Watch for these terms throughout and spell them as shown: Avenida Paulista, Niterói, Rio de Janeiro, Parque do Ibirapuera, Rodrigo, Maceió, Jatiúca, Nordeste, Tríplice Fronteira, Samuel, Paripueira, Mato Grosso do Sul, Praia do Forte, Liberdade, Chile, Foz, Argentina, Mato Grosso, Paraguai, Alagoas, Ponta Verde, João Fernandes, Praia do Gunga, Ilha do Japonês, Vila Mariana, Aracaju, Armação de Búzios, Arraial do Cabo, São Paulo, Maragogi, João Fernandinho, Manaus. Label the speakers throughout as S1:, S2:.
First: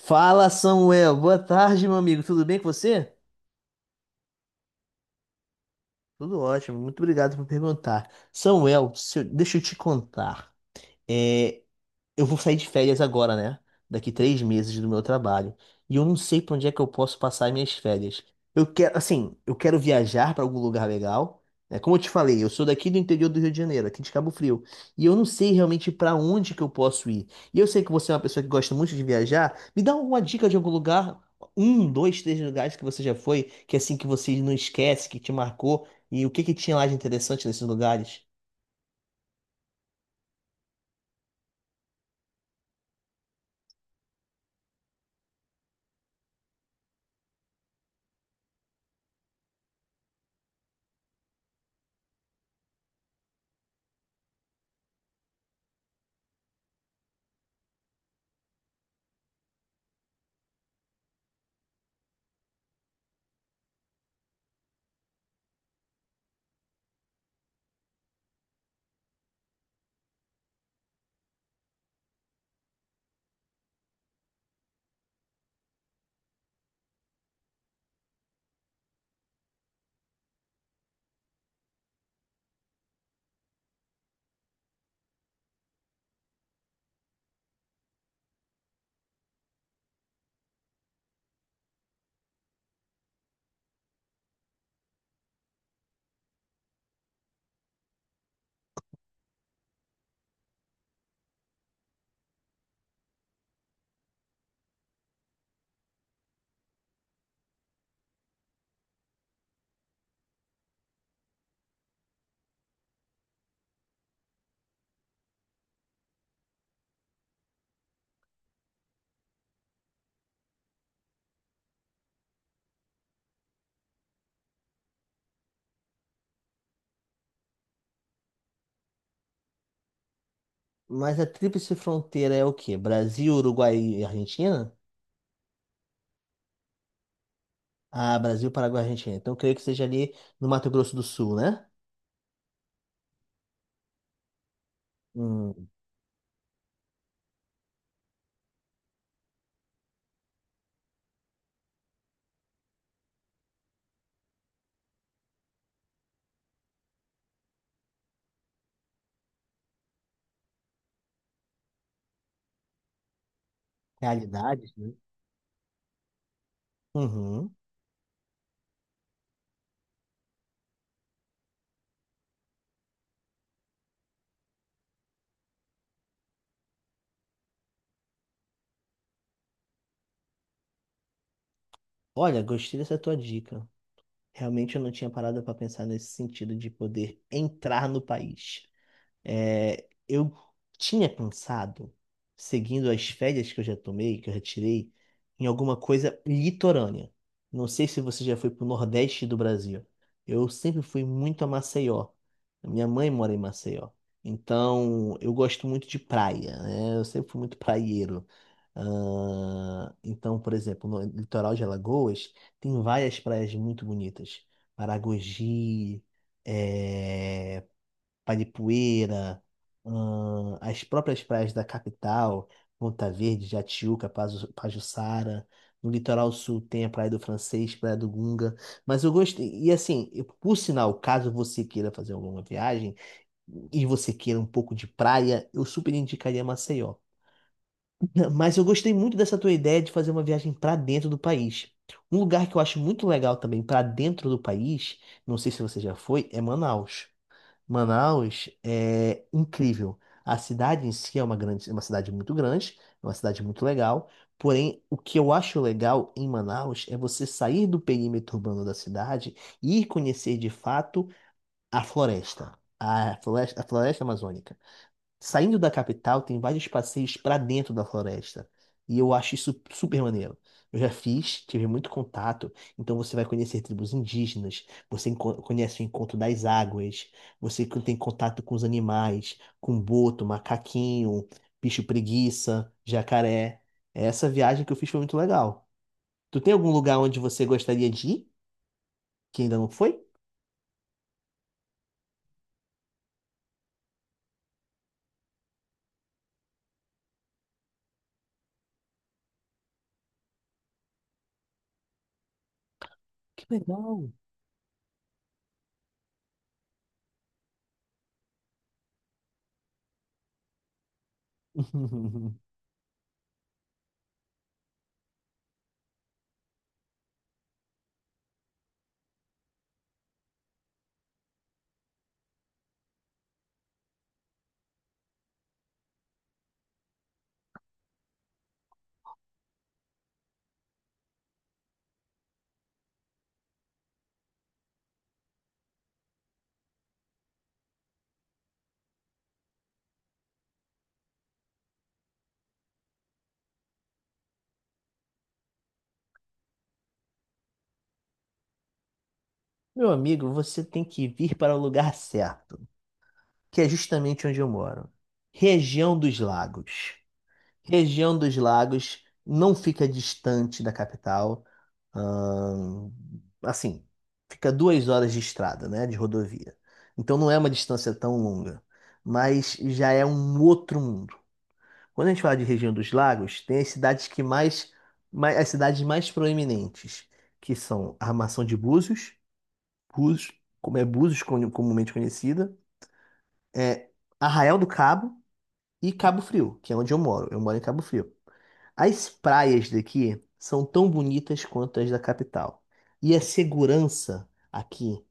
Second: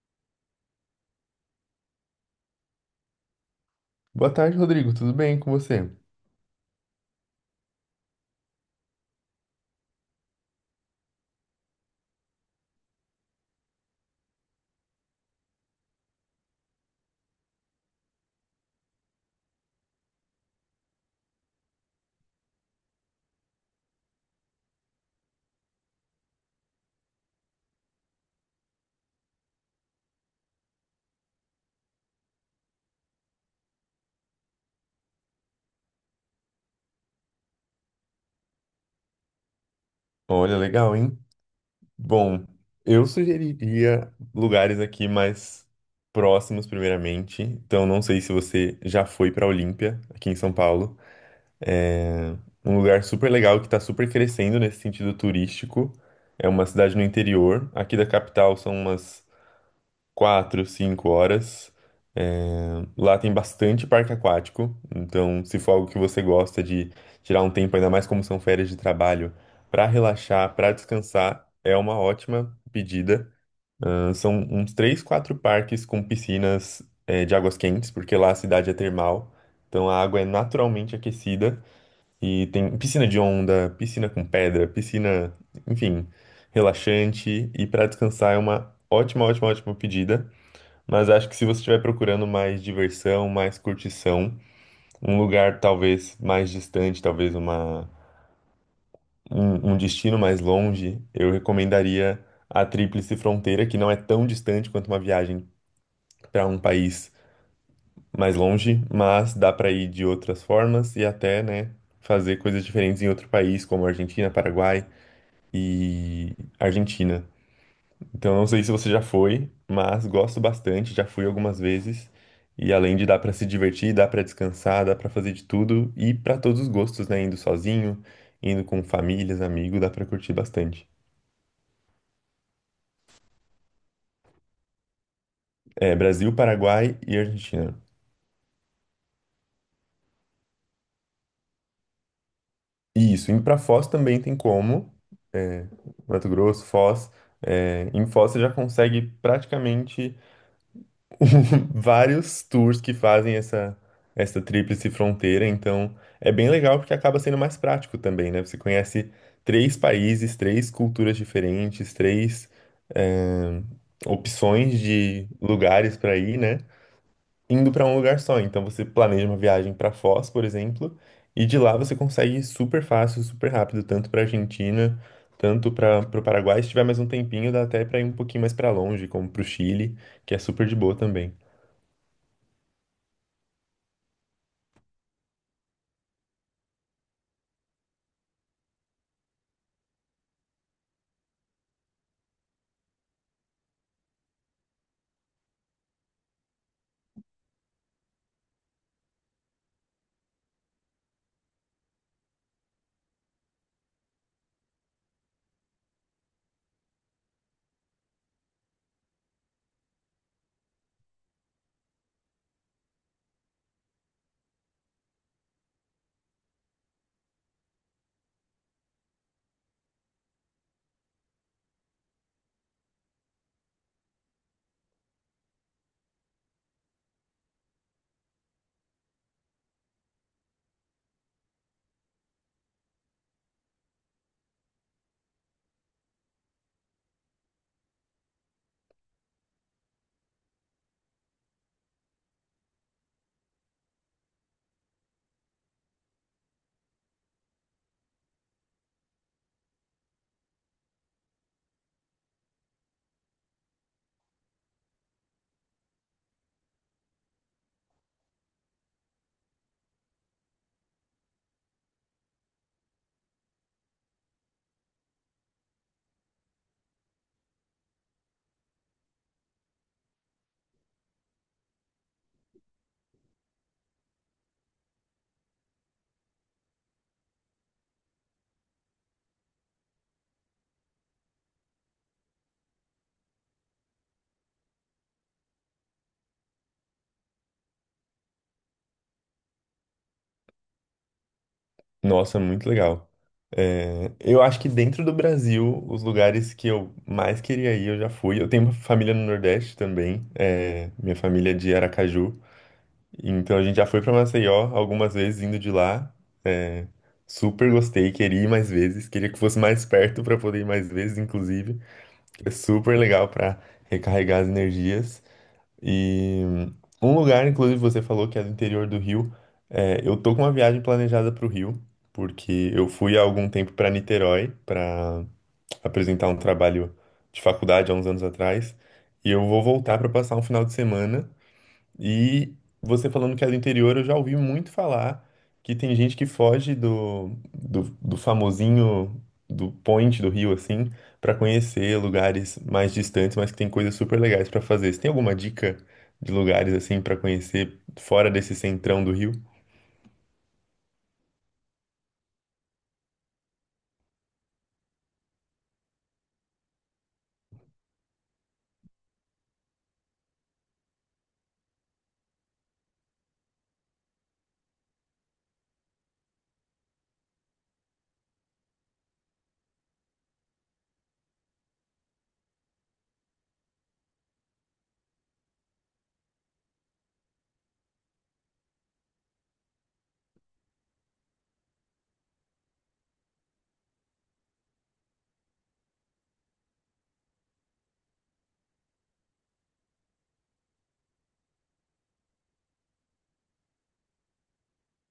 S1: Fala, Samuel. Boa tarde, meu amigo. Tudo bem com você?
S2: Boa tarde, Rodrigo. Tudo bem com você?
S1: Tudo ótimo. Muito obrigado por perguntar. Samuel, se eu- deixa eu te contar. É, eu vou sair de férias agora, né? Daqui 3 meses do meu trabalho. E eu não sei pra onde é que eu posso passar minhas férias. Eu quero, assim, eu quero viajar pra algum lugar legal. Né? Como eu te falei, eu sou daqui do interior do Rio de Janeiro, aqui de Cabo Frio. E eu não sei realmente pra onde que eu posso ir. E eu sei que você é uma pessoa que gosta muito de viajar. Me dá alguma dica de algum lugar, um, dois, três lugares que você já foi, que assim que você não esquece, que te marcou. E o que que tinha lá de interessante nesses lugares?
S2: Olha, legal, hein? Bom, eu sugeriria lugares aqui mais próximos, primeiramente. Então, não sei se você já foi para Olímpia, aqui em São Paulo. Um lugar super legal que está super crescendo nesse sentido turístico. É uma cidade no interior. Aqui da capital são umas quatro, cinco horas. Lá tem bastante parque aquático, então se for algo que você gosta de tirar um tempo, ainda mais como são férias de trabalho, para relaxar, para descansar, é uma ótima pedida. Ah, São uns três, quatro parques com piscinas, de águas quentes, porque lá a cidade é termal, então a água é naturalmente aquecida e tem piscina de onda, piscina com pedra, piscina, enfim, relaxante e para descansar é uma ótima, ótima, ótima pedida. Mas acho que se você estiver procurando mais diversão, mais curtição, um lugar talvez mais distante, talvez um destino mais longe, eu recomendaria a Tríplice Fronteira, que não é tão distante quanto uma viagem para um país mais longe, mas dá para ir de outras formas e até, né, fazer coisas diferentes em outro país, como Argentina, Paraguai e Argentina. Então, não sei se você já foi, mas gosto bastante, já fui algumas vezes. E além de dar pra se divertir, dá pra descansar, dá pra fazer de tudo e pra todos os gostos, né? Indo sozinho, indo com famílias, amigos, dá pra curtir bastante.
S1: Mas a tríplice fronteira é o quê? Brasil, Uruguai e Argentina?
S2: É, Brasil, Paraguai e Argentina.
S1: Ah, Brasil, Paraguai e Argentina. Então, creio que seja ali no Mato Grosso do Sul, né?
S2: Isso, indo pra Foz também tem como,
S1: Hum,
S2: Mato Grosso, Foz. É, em Foz você já consegue praticamente vários tours que fazem essa tríplice fronteira, então é bem legal porque acaba sendo mais prático também, né? Você conhece três países, três culturas diferentes, três hum,
S1: realidades,
S2: opções
S1: né?
S2: de lugares para ir, né?
S1: Uhum.
S2: Indo para um lugar só. Então você planeja uma viagem para Foz, por exemplo, e de lá você consegue ir super fácil, super rápido, tanto para Argentina, tanto para o Paraguai. Se tiver mais um tempinho, dá até para ir um pouquinho mais para longe, como para o Chile, que é super de boa também.
S1: Olha, gostei dessa tua dica. Realmente eu não tinha parado para pensar nesse sentido de poder entrar no país. Eu tinha pensado, seguindo as férias que eu já tomei, que eu já tirei, em alguma coisa litorânea. Não sei se você já foi pro Nordeste do Brasil. Eu sempre fui muito a Maceió. Minha mãe mora em Maceió. Então, eu gosto muito de praia, né? Eu sempre fui muito praieiro. Ah, então, por exemplo, no litoral de Alagoas, tem várias praias muito bonitas. Maragogi, eh, Paripueira, as próprias praias da capital, Ponta Verde, Jatiúca, Pajuçara. No litoral sul tem a Praia do Francês, Praia do Gunga. Mas eu gostei. E assim, por sinal, caso você queira fazer alguma viagem e você queira um pouco de praia, eu super indicaria Maceió. Não, mas eu gostei muito dessa tua ideia de fazer uma viagem para dentro do país. Um lugar que eu acho muito legal também para dentro do país, não sei se você já foi, é Manaus. Manaus é incrível. A cidade em si é uma grande, é uma cidade muito grande, é uma cidade muito legal. Porém, o que eu acho legal em Manaus é você sair do perímetro urbano da cidade e ir conhecer de fato a floresta, a floresta amazônica. Saindo da capital, tem vários passeios pra dentro da floresta. E eu acho isso super maneiro. Eu já fiz, tive muito contato. Então você vai conhecer tribos indígenas, conhece o encontro das águas, tem contato com os animais, com boto, macaquinho, bicho preguiça, jacaré. Essa viagem que eu fiz foi muito legal. Tu tem algum lugar onde você gostaria de ir, que ainda não foi?
S2: Nossa, muito legal. É, eu acho que dentro do Brasil, os lugares que eu mais queria ir, eu já fui. Eu tenho uma família no Nordeste também, é, minha família é de Aracaju.
S1: Que
S2: Então a gente já foi
S1: legal!
S2: para Maceió algumas vezes indo de lá. É, super gostei, queria ir mais vezes, queria que fosse mais perto para poder ir mais vezes, inclusive. É super legal para recarregar as energias. E um lugar, inclusive, você falou que é do interior do Rio. É, eu tô com uma viagem planejada pro Rio, porque eu fui há algum tempo para Niterói para apresentar um trabalho de faculdade há uns anos atrás. E eu vou voltar para passar um final de semana. E você falando que é do interior, eu já ouvi muito falar que tem gente que foge do famosinho do point do Rio, assim, pra conhecer lugares mais distantes, mas que tem coisas super legais pra fazer. Você tem alguma dica de lugares, assim, pra conhecer fora desse centrão do Rio?
S1: Meu amigo, você tem que vir para o lugar certo, que é justamente onde eu moro. Região dos Lagos. Região dos Lagos não fica distante da capital. ahn, assim, fica 2 horas de estrada, né? De rodovia. Então não é uma distância tão longa, mas já é um outro mundo. Quando a gente fala de região dos lagos, tem as cidades mais as cidades mais proeminentes, que são a Armação de Búzios, Búzios, como é Búzios comumente conhecida, é Arraial do Cabo, e Cabo Frio, que é onde eu moro. Eu moro em Cabo Frio. As praias daqui são tão bonitas quanto as da capital. E a segurança aqui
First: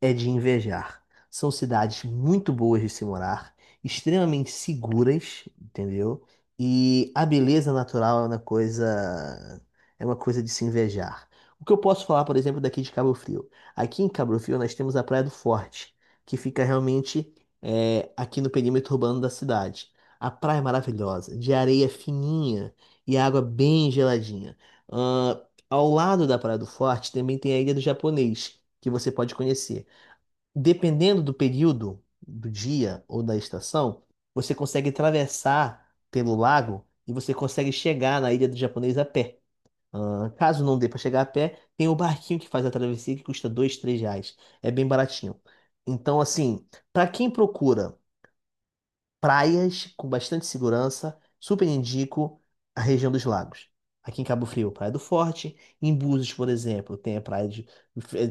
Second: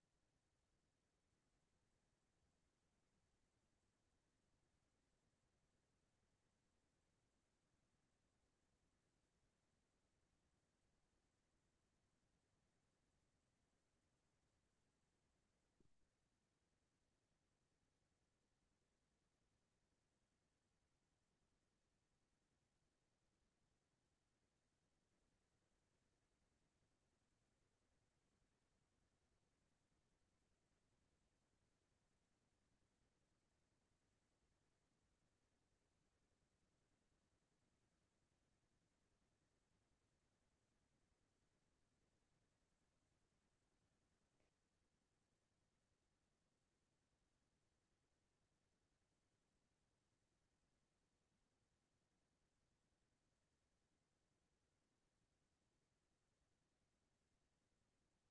S1: é de invejar. São cidades muito boas de se morar, extremamente seguras, entendeu? E a beleza natural é uma coisa de se invejar. O que eu posso falar, por exemplo, daqui de Cabo Frio? Aqui em Cabo Frio nós temos a Praia do Forte, que fica realmente aqui no perímetro urbano da cidade. A praia é maravilhosa, de areia fininha e água bem geladinha. Ahn, Ao lado da Praia do Forte também tem a Ilha do Japonês, que você pode conhecer dependendo do período do dia ou da estação, você consegue atravessar pelo lago e você consegue chegar na Ilha do Japonês a pé. Ah, caso não dê para chegar a pé, tem o barquinho que faz a travessia que custa dois, três reais. É bem baratinho. Então, assim, para quem procura praias com bastante segurança, super indico a região dos lagos. Aqui em Cabo Frio, Praia do Forte. Em Búzios, por exemplo,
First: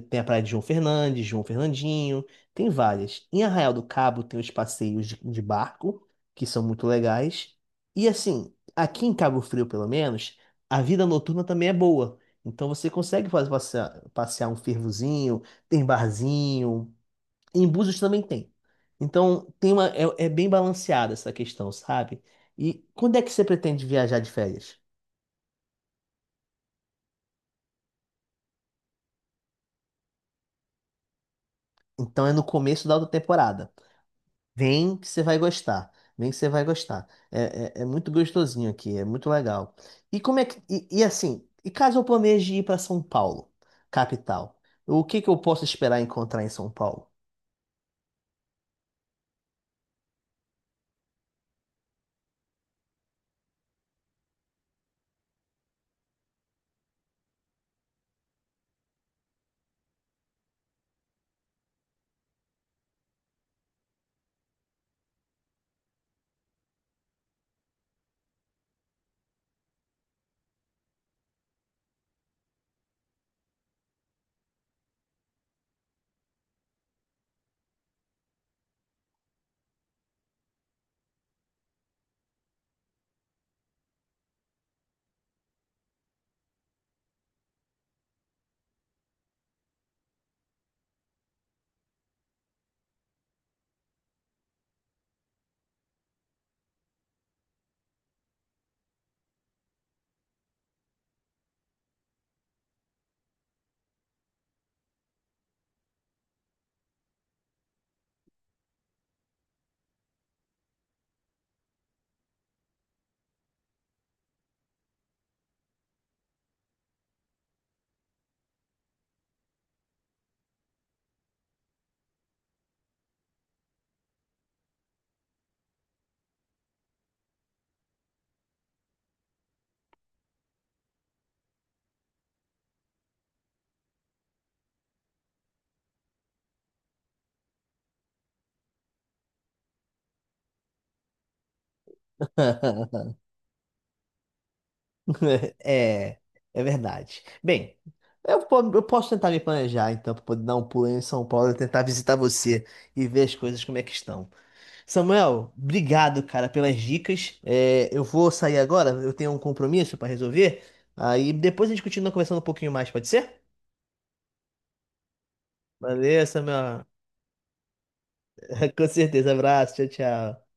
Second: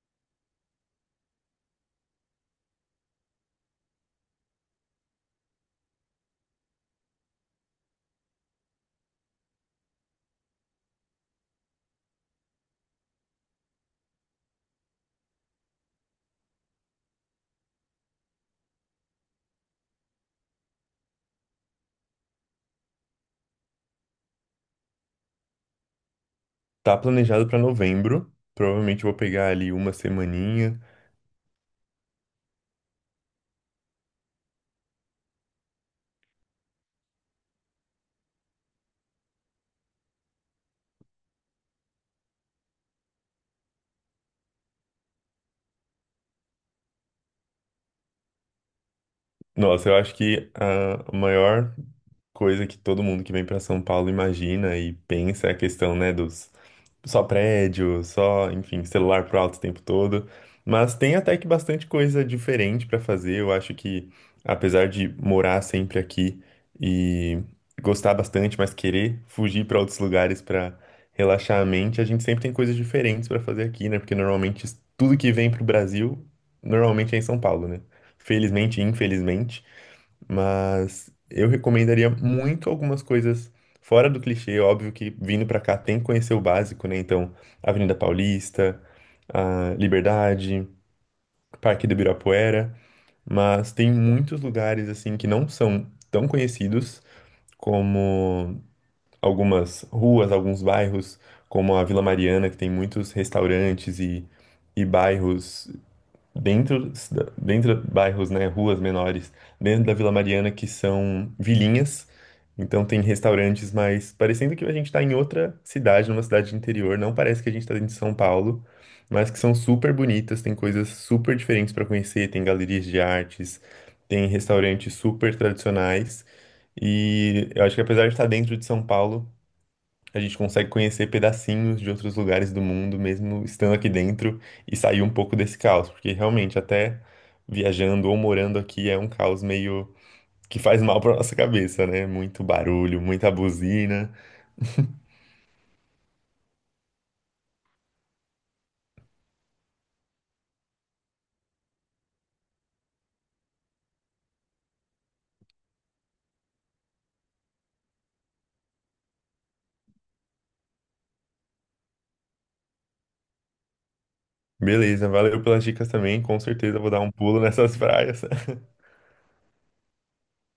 S1: tem a praia de João Fernandes, João Fernandinho, tem várias. Em Arraial do Cabo tem os passeios de barco, que são muito legais. E assim, aqui em Cabo Frio, pelo menos, a vida noturna também é boa. Então você consegue fazer passear, passear um fervozinho, tem barzinho, em Búzios também tem. Então, é bem balanceada essa questão, sabe? E quando é que você pretende viajar de férias?
S2: Tá planejado pra novembro. Provavelmente eu vou pegar ali uma semaninha.
S1: Então, é no começo da outra temporada. Vem que você vai gostar. Vem que você vai gostar. É muito gostosinho aqui, é muito legal. E como é que... E, e assim, e caso eu planeje ir para São Paulo, capital, o que que eu posso esperar encontrar em São Paulo?
S2: Nossa, eu acho que a maior coisa que todo mundo que vem para São Paulo imagina e pensa é a questão, né, dos só prédio, só, enfim, celular pro alto o tempo todo. Mas tem até que bastante coisa diferente para fazer. Eu acho que, apesar de morar sempre aqui e gostar bastante, mas querer fugir para outros lugares para relaxar a mente, a gente sempre tem coisas diferentes para fazer aqui, né? Porque normalmente tudo que vem pro Brasil, normalmente é em São Paulo, né? Felizmente e infelizmente, mas eu recomendaria muito algumas coisas fora do clichê, óbvio que vindo pra cá tem que conhecer o básico, né? Então, Avenida Paulista, a Liberdade, Parque do Ibirapuera, mas tem muitos lugares assim que não são tão conhecidos como algumas ruas, alguns bairros, como a Vila Mariana, que tem muitos restaurantes e bairros dentro, dentro de bairros, né, ruas menores, dentro da Vila Mariana, que são vilinhas. Então tem restaurantes, mas parecendo que a gente está em outra cidade, numa cidade de interior, não parece que a gente está dentro de São Paulo, mas que são super bonitas, tem coisas super diferentes para conhecer, tem galerias de artes, tem restaurantes super tradicionais. E eu acho que apesar de estar dentro de São Paulo, a gente consegue conhecer pedacinhos de outros lugares do mundo, mesmo estando aqui dentro, e sair um pouco desse caos, porque realmente até viajando ou morando aqui é um caos meio que faz mal para nossa cabeça, né? Muito barulho, muita buzina.
S1: É, é verdade. Bem, eu posso tentar me planejar, então, para poder dar um pulo em São Paulo e tentar visitar você e ver as coisas como é que estão. Samuel, obrigado, cara, pelas dicas. É, eu vou sair agora, eu tenho um compromisso para resolver. Aí depois a gente continua conversando um pouquinho mais, pode ser?
S2: Beleza, valeu pelas dicas também.
S1: Valeu,
S2: Com certeza
S1: Samuel.
S2: vou dar um pulo nessas praias.
S1: Com certeza. Abraço, tchau, tchau.